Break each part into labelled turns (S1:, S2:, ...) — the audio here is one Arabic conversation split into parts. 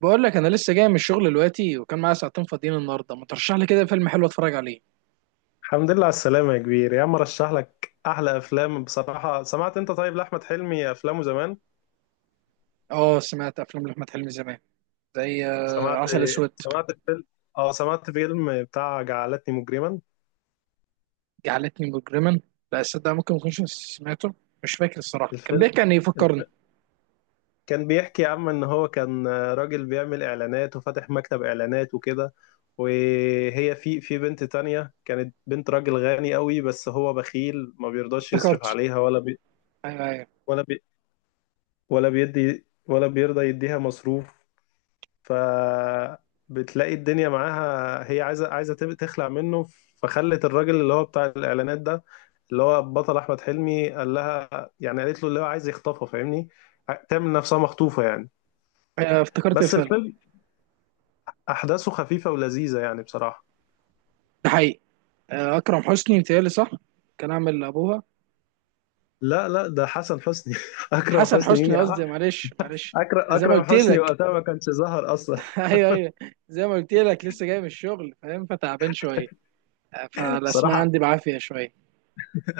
S1: بقول لك انا لسه جاي من الشغل دلوقتي، وكان معايا ساعتين فاضيين النهارده. ما ترشح لي كده فيلم حلو اتفرج عليه؟
S2: الحمد لله على السلامة يا كبير، يا عم رشح لك أحلى أفلام بصراحة. سمعت أنت طيب لأحمد حلمي أفلامه زمان؟
S1: اه، سمعت افلام لاحمد حلمي زمان. زي
S2: سمعت
S1: عسل اسود.
S2: سمعت فيلم، أه سمعت فيلم بتاع جعلتني مجرما.
S1: جعلتني مجرما. لا صدق، ممكن ما اكونش سمعته. مش فاكر الصراحه، كان
S2: الفيلم
S1: بيحكي عن ايه؟
S2: الف...
S1: فكرني.
S2: كان بيحكي يا عم إن هو كان راجل بيعمل إعلانات، وفاتح مكتب إعلانات وكده. وهي في بنت تانية كانت بنت راجل غني قوي، بس هو بخيل ما بيرضاش يصرف
S1: افتكرته.
S2: عليها
S1: ايوه، ايوه.
S2: ولا بي... ولا بيدي، ولا بيرضى يديها مصروف. فبتلاقي الدنيا معاها، هي عايزه تخلع منه. فخلت الراجل اللي هو بتاع الاعلانات ده، اللي هو بطل احمد حلمي، قال لها يعني، قالت له اللي هو عايز يخطفها فاهمني، تعمل نفسها مخطوفه يعني.
S1: افتكرت
S2: بس
S1: الفيلم.
S2: الفيلم احداثه خفيفه ولذيذه يعني بصراحه.
S1: ده حقيقي. اكرم حسني متهيألي، صح؟ كان عامل ابوها.
S2: لا لا، ده حسن حسني. اكرم
S1: حسن
S2: حسني مين
S1: حسني
S2: يا عم؟
S1: قصدي، معلش معلش.
S2: اكرم
S1: زي ما
S2: اكرم
S1: قلت
S2: حسني
S1: لك.
S2: وقتها ما كانش ظهر اصلا.
S1: ايوه، ايوه. زي ما قلت لك، لسه جاي من الشغل فاهم، فتعبان شويه. فالاسماء
S2: بصراحه
S1: عندي بعافيه شويه.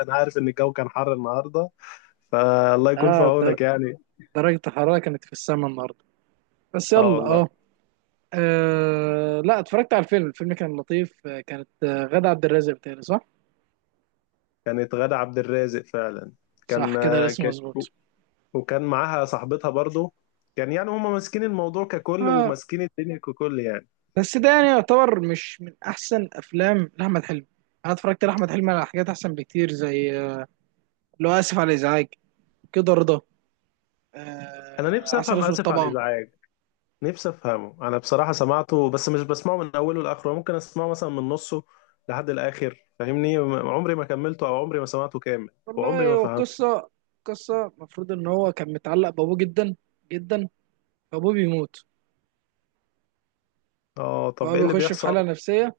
S2: انا عارف ان الجو كان حر النهارده، فالله يكون في
S1: اه،
S2: عونك يعني.
S1: درجة الحرارة كانت في السماء النهاردة. بس
S2: اه
S1: يلا
S2: والله.
S1: اه. لا، اتفرجت على الفيلم كان لطيف. كانت غادة عبد الرازق بتاعي، صح؟
S2: كانت غادة عبد الرازق فعلا.
S1: صح
S2: كان
S1: كده، الاسم
S2: كانت
S1: مظبوط.
S2: وكان معاها صاحبتها برضو. كان يعني هما ماسكين الموضوع ككل،
S1: اه.
S2: وماسكين الدنيا ككل يعني.
S1: بس ده يعني يعتبر مش من احسن افلام لاحمد حلمي. انا اتفرجت لاحمد حلمي على حاجات احسن بكتير، زي لو اسف على الازعاج، كده رضا،
S2: انا نفسي
S1: عسل
S2: افهم
S1: اسود
S2: اسف على
S1: طبعا.
S2: الازعاج، نفسي افهمه. انا بصراحة سمعته بس مش بسمعه من اوله لاخره، ممكن اسمعه مثلا من نصه لحد الاخر فاهمني، عمري ما كملته او عمري ما سمعته كامل، وعمري
S1: والله،
S2: ما
S1: هو
S2: فهمته.
S1: القصة. قصة المفروض ان هو كان متعلق بابوه جدا. جدا. فابوه بيموت.
S2: اه طب
S1: فهو
S2: ايه اللي
S1: بيخش في
S2: بيحصل؟
S1: حالة نفسية.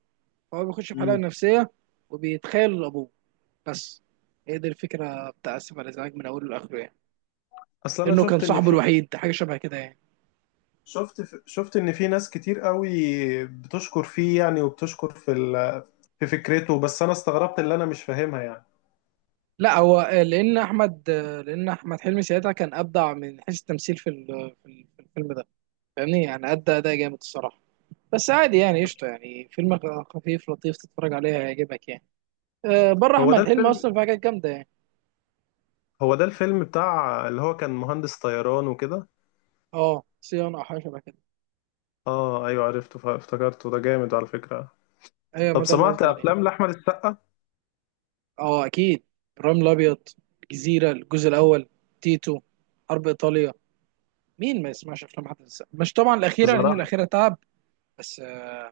S1: فهو بيخش في حلقة
S2: مم.
S1: نفسية. وبيتخيل لأبوه. بس. هي دي الفكرة بتاع آسف على الإزعاج من أوله لآخره يعني.
S2: اصل انا
S1: لأنه كان
S2: شفت ان
S1: صاحبه
S2: في،
S1: الوحيد، حاجة شبه كده يعني.
S2: شفت ان في ناس كتير قوي بتشكر فيه يعني، وبتشكر في فكرته، بس انا استغربت اللي انا مش فاهمها يعني.
S1: لا، هو لأن أحمد حلمي ساعتها كان أبدع من حيث التمثيل في ال- آه، في ال- في الفيلم ده. فاهمني، يعني أدى أداء جامد الصراحة. بس عادي يعني قشطة، يعني فيلم خفيف لطيف تتفرج عليه هيعجبك يعني. بره
S2: هو ده
S1: أحمد حلمي
S2: الفيلم
S1: أصلا في حاجات جامدة يعني.
S2: هو ده الفيلم بتاع اللي هو كان مهندس طيران وكده.
S1: أه، صيانة أو حاجة شبه كده.
S2: اه ايوه عرفته، افتكرته، ده جامد على فكرة.
S1: هي ما
S2: طب
S1: ده اللي
S2: سمعت
S1: قصدي عليه.
S2: افلام لاحمد السقا؟
S1: اه، اكيد. ابراهيم الابيض. الجزيره الجزء الاول. تيتو. حرب ايطاليا. مين ما يسمعش افلام احمد السقا؟ مش طبعا الاخيره، لان
S2: بصراحة،
S1: الاخيره تعب. بس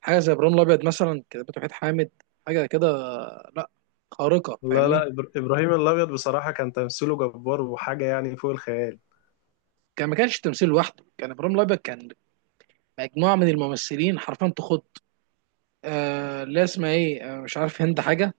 S1: حاجه زي ابراهيم الابيض مثلا، كتابته وحيد حامد. حاجه كده. لا، خارقه
S2: لا
S1: فاهمني.
S2: لا، ابراهيم الابيض بصراحة كان تمثيله جبار وحاجة يعني فوق الخيال.
S1: كان ما كانش تمثيل لوحده، كان ابراهيم الابيض كان مجموعه من الممثلين حرفيا تخض. لا، اسمها ايه؟ مش عارف، هند حاجه.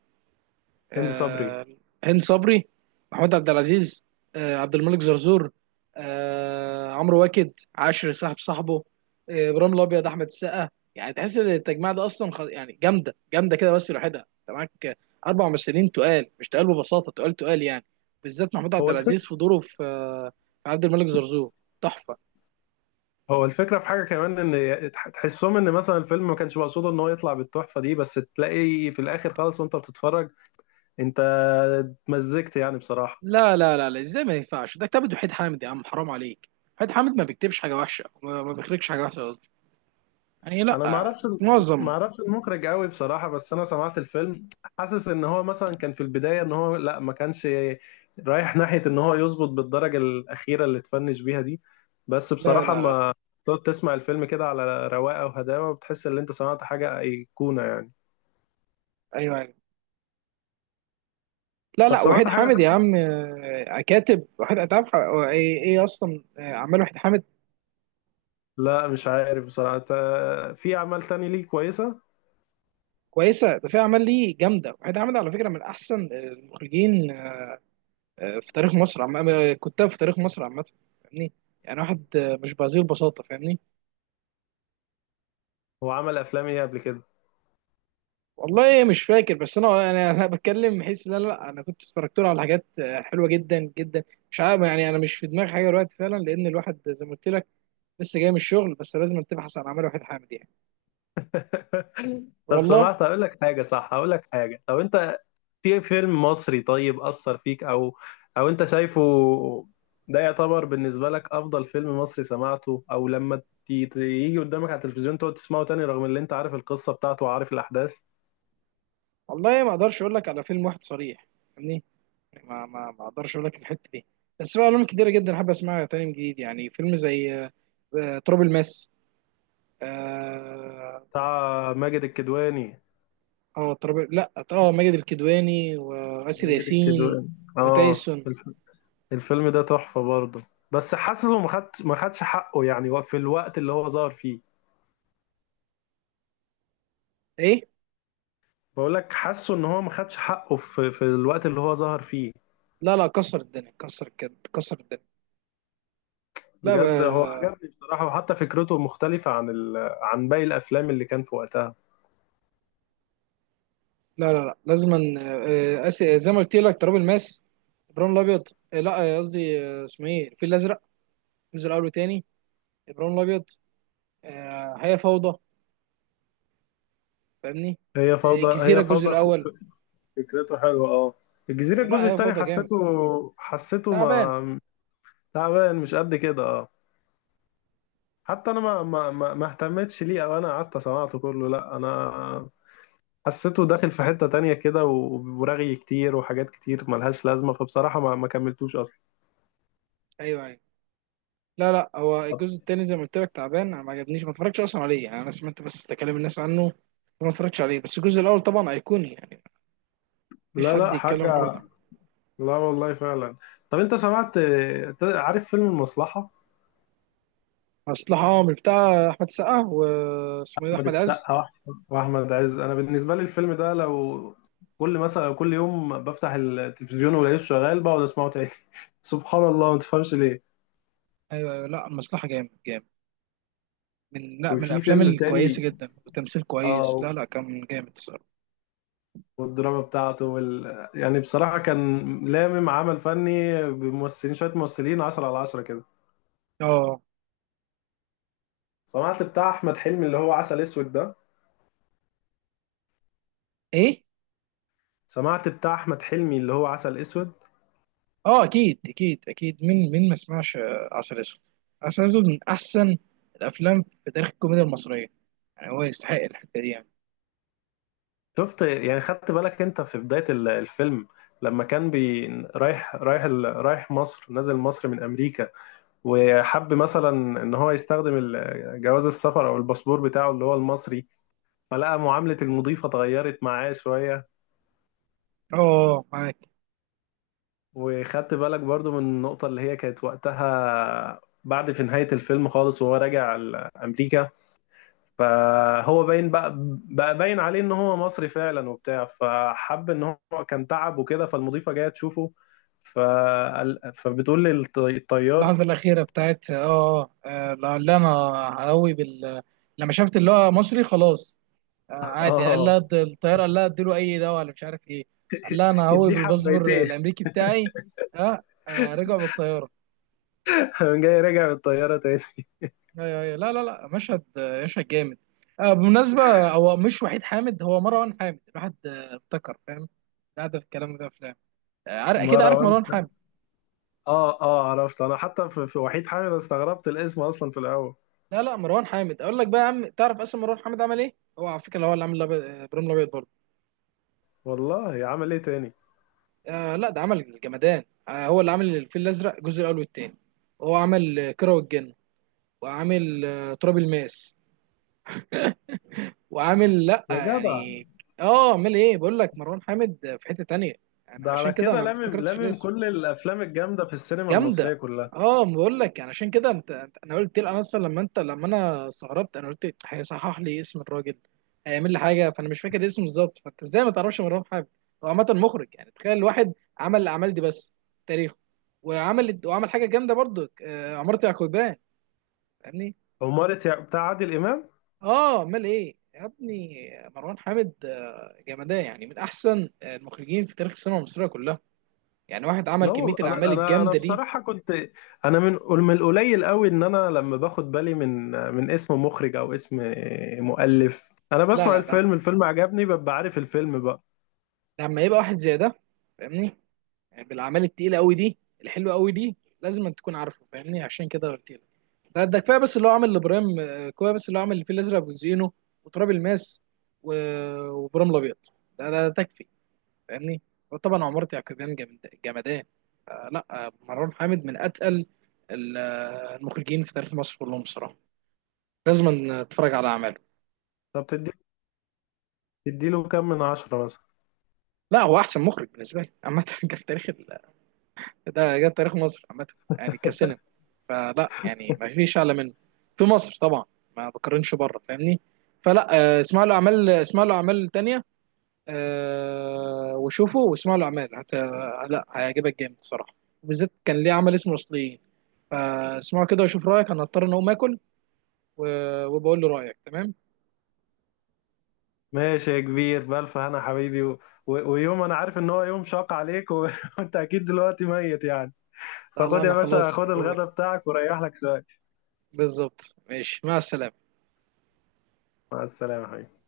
S2: هندي صبري.
S1: آه، هند صبري. محمود عبد العزيز. عبد الملك زرزور. عمرو واكد عاشر صاحب صاحبه. ابراهيم الابيض، احمد السقا. يعني تحس ان التجميع ده اصلا يعني جامده جامده كده، بس لوحدها انت معاك اربع ممثلين تقال، مش تقال ببساطه، تقال تقال يعني. بالذات محمود عبد
S2: هو الف...
S1: العزيز في دوره في عبد الملك زرزور، تحفه.
S2: هو الفكرة في حاجة كمان، ان تحسهم ان مثلا الفيلم ما كانش مقصود ان هو يطلع بالتحفة دي، بس تلاقي في الاخر خالص وانت بتتفرج انت اتمزجت يعني بصراحة.
S1: لا، لا، لا، لا، ازاي ما ينفعش، ده كتاب وحيد حامد يا عم، حرام عليك. وحيد حامد ما بيكتبش حاجه وحشه، ما بيخرجش حاجه وحشه قصدي. يعني
S2: انا ما
S1: لا.
S2: اعرفش،
S1: معظم.
S2: ما اعرفش المخرج قوي بصراحة، بس انا سمعت الفيلم حاسس ان هو مثلا كان في البداية ان هو لا، ما كانش رايح ناحية ان هو يظبط بالدرجة الاخيرة اللي اتفنش بيها دي. بس
S1: لا،
S2: بصراحة
S1: لا، لا، لا.
S2: ما، تقعد تسمع الفيلم كده على رواقة وهداوة بتحس ان انت سمعت حاجة ايقونة يعني.
S1: ايوه، ايوه. لا،
S2: طب
S1: لا، وحيد
S2: سمعت حاجة،
S1: حامد يا عم، كاتب وحيد. انت عارف إيه اصلا اعمال وحيد حامد؟
S2: لا مش عارف بصراحة، في أعمال تاني ليه كويسة.
S1: كويسه، ده في اعمال ليه جامده. وحيد حامد على فكره من احسن المخرجين في تاريخ مصر، عم آه، كتاب في تاريخ مصر عامه. فاهمني. يعني واحد مش بهذه البساطه، فاهمني.
S2: هو عمل أفلام إيه قبل كده؟
S1: والله مش فاكر، بس انا بتكلم بحيث، لا، لا، انا كنت اتفرجت له على حاجات حلوه جدا جدا. مش عارف يعني، انا مش في دماغي حاجه دلوقتي فعلا، لان الواحد زي ما قلت لك لسه جاي من الشغل. بس لازم تبحث عن اعمال وحيد حامد يعني.
S2: طب
S1: والله.
S2: أقول لك حاجة صح، أقول لك حاجة، طب أنت في فيلم مصري طيب أثر فيك، أو أنت شايفه ده يعتبر بالنسبة لك أفضل فيلم مصري سمعته، أو لما يجي قدامك على التلفزيون تقعد تسمعه تاني، رغم اللي أنت عارف القصة بتاعته وعارف الأحداث؟
S1: والله ما اقدرش اقول لك على فيلم واحد صريح، يعني، ما اقدرش اقول لك الحته دي. بس في افلام كتيره جدا حابب اسمعها تاني من جديد، يعني فيلم زي تراب الماس. اه.
S2: بتاع ماجد الكدواني؟
S1: تراب، لا، ماجد الكدواني واسر
S2: ماجد
S1: ياسين
S2: الكدواني، آه.
S1: وتايسون.
S2: الفيلم ده تحفة برضه، بس حاسه ما خدش حقه يعني في الوقت اللي هو ظهر فيه.
S1: ايه؟
S2: بقول لك حاسه ان هو ما خدش حقه في الوقت اللي هو ظهر فيه.
S1: لا، لا، كسر الدنيا، كسر الدنيا. لا،
S2: بجد هو عجبني بصراحة، وحتى فكرته مختلفة عن باقي الافلام اللي كان في وقتها.
S1: لا، لا، لا. لازم زي ما قلت لك، تراب الماس، ابراهيم الابيض، لا، قصدي، اسمه ايه، الفيل الازرق الجزء الاول والتاني، ابراهيم الابيض، هي فوضى. فاهمني.
S2: هي فوضى،
S1: الجزيره
S2: هي
S1: الجزء
S2: فوضى
S1: الاول.
S2: فكرته حلوة اه. الجزيرة
S1: لا،
S2: الجزء
S1: هي
S2: التاني
S1: فاضيه جامد.
S2: حسيته
S1: تعبان.
S2: ما تعبان مش قد كده اه. حتى انا ما اهتمتش ليه، او انا قعدت سمعته كله. لا انا حسيته داخل في حتة تانية كده، ورغي كتير وحاجات كتير ملهاش لازمة، فبصراحة ما كملتوش أصلا.
S1: ايوه، ايوه، لا، لا، هو
S2: طب،
S1: الجزء التاني زي ما قلت لك تعبان. انا ما عجبنيش، ما اتفرجتش اصلا عليه، يعني انا سمعت بس تكلم الناس عنه وما اتفرجتش عليه. بس الجزء الاول طبعا ايقوني يعني، مفيش
S2: لا
S1: حد
S2: لا
S1: يتكلم عن الحوار
S2: حاجة،
S1: ده.
S2: لا والله فعلا. طب أنت عارف فيلم المصلحة؟
S1: مصلحه؟ اه، مش بتاع احمد السقا واسمه ايه ده؟
S2: أحمد
S1: احمد عز.
S2: السقا وأحمد عز، أنا بالنسبة لي الفيلم ده لو كل مثلا كل يوم بفتح التلفزيون ولاقيه شغال بقعد أسمعه تاني. سبحان الله، ما تفهمش ليه.
S1: ايوه، ايوه، لا مصلحه جامد جامد. من، لا، من
S2: وفي
S1: الافلام
S2: فيلم
S1: الكويسه
S2: تاني
S1: جدا وتمثيل كويس،
S2: اه،
S1: لا، لا، كان جامد الصراحه.
S2: والدراما بتاعته يعني بصراحة كان لامم عمل فني بممثلين، شوية ممثلين 10 على 10 كده.
S1: اه،
S2: سمعت بتاع أحمد حلمي اللي هو عسل أسود ده؟
S1: ايه؟
S2: سمعت بتاع أحمد حلمي اللي هو عسل أسود؟
S1: اه، اكيد اكيد اكيد، مين ما سمعش عسل اسود؟ عسل اسود من احسن الافلام في تاريخ الكوميديا المصريه. يعني هو يستحق الحته دي يعني.
S2: شفت يعني، خدت بالك أنت في بداية الفيلم، لما كان رايح مصر، نازل مصر من أمريكا، وحب مثلا إن هو يستخدم جواز السفر أو الباسبور بتاعه اللي هو المصري، فلقى معاملة المضيفة اتغيرت معاه شوية.
S1: اه، معاك.
S2: وخدت بالك برضو من النقطة اللي هي كانت وقتها، بعد في نهاية الفيلم خالص وهو راجع أمريكا، فهو باين بقى، بقى باين عليه إن هو مصري فعلا وبتاع، فحب إن هو كان تعب وكده، فالمضيفة جاية تشوفه، فبتقول للطيار.
S1: اللحظه الاخيره بتاعت لعل انا هقوي بال، لما شفت اللي هو مصري خلاص. عادي قال لها
S2: اه
S1: الطياره قال لها اديله اي دواء ولا مش عارف ايه. قال لها انا هقوي
S2: ادي
S1: بالباسبور
S2: حبيتين.
S1: الامريكي بتاعي. ها، رجعوا بالطياره.
S2: جاي راجع بالطيارة تاني.
S1: ايوه، ايوه، لا، لا، لا، مشهد جامد. بمناسبة، هو مش وحيد حامد، هو مروان حامد. الواحد افتكر، فاهم. قاعدة في الكلام ده، افلام. عارف اكيد، عارف
S2: مروان،
S1: مروان حامد.
S2: اه عرفت انا، حتى في وحيد حامد استغربت الاسم اصلا في الاول.
S1: لا، لا، مروان حامد اقول لك بقى يا عم، تعرف اصلا مروان حامد عمل ايه؟ هو على فكرة، هو اللي عامل ابراهيم الابيض برضه.
S2: والله عمل ايه تاني
S1: لا، ده عمل الجمدان. هو اللي عامل الفيل الازرق الجزء الاول والثاني. هو عامل كيرة والجن. وعامل تراب الماس. وعامل، لا
S2: يا جدع؟
S1: يعني، اه، عامل ايه بقول لك. مروان حامد في حتة تانية، يعني
S2: ده على
S1: عشان كده
S2: كده
S1: انا ما
S2: لامم
S1: افتكرتش
S2: لامم
S1: الاسم.
S2: كل الافلام الجامده في السينما
S1: جامده.
S2: المصريه كلها.
S1: اه، ما بقول لك يعني، عشان كده انا قلت لك، انا اصلا لما لما انا استغربت، انا قلت هيصحح لي اسم الراجل، هيعمل لي حاجه، فانا مش فاكر اسمه بالظبط. فانت ازاي ما تعرفش مروان حامد؟ هو عامه مخرج، يعني تخيل واحد عمل الاعمال دي بس في تاريخه. وعمل حاجه جامده برضو، عمارة يعقوبيان. فاهمني.
S2: عمارة بتاع عادل امام.
S1: اه، امال ايه يا ابني! مروان حامد جمدان، يعني من احسن المخرجين في تاريخ السينما المصريه كلها. يعني واحد عمل
S2: لا
S1: كميه
S2: والله، انا
S1: الاعمال
S2: انا انا
S1: الجامده دي.
S2: بصراحه كنت، انا من القليل قوي ان انا لما باخد بالي من اسم مخرج او اسم مؤلف، انا
S1: لا،
S2: بسمع
S1: لا، لا،
S2: الفيلم عجبني ببقى عارف الفيلم بقى.
S1: لما يبقى واحد زي ده، فاهمني، يعني بالاعمال التقيله قوي دي الحلوه قوي دي لازم أن تكون عارفه، فاهمني؟ عشان كده قلت لك، ده كفايه بس اللي هو عامل لابراهيم، كفايه بس اللي هو عامل الفيل الازرق وزينو وتراب الماس و- وابراهيم الابيض. ده تكفي، فاهمني. وطبعا عمارة يعقوبيان جمدان. لا، مروان حامد من اتقل المخرجين في تاريخ مصر كلهم بصراحه. لازم تتفرج على اعماله.
S2: طب تديله كام من عشرة مثلا؟
S1: لا، هو احسن مخرج بالنسبه لي عامه. جه في تاريخ ده، جه في تاريخ مصر عامه، يعني كسنة، فلا يعني ما فيش اعلى منه في مصر طبعا، ما بقارنش بره فاهمني. فلا، اسمعوا له اعمال، اسمعوا له اعمال تانية، وشوفوا واسمعوا له اعمال لا، هيعجبك جامد الصراحه. وبالذات كان ليه عمل اسمه الاصليين. فاسمعوا كده وشوف رايك. انا هضطر ان اقوم اكل و... وبقول له رايك تمام.
S2: ماشي يا كبير، بالف هنا حبيبي، ويوم انا عارف ان هو يوم شاق عليك، وانت اكيد دلوقتي ميت يعني،
S1: لا، لا،
S2: فخد
S1: انا
S2: يا باشا
S1: خلاص يا
S2: خد
S1: دوبك.
S2: الغدا بتاعك وريح لك شويه.
S1: بالظبط، ماشي، مع السلامه.
S2: مع السلامه يا حبيبي.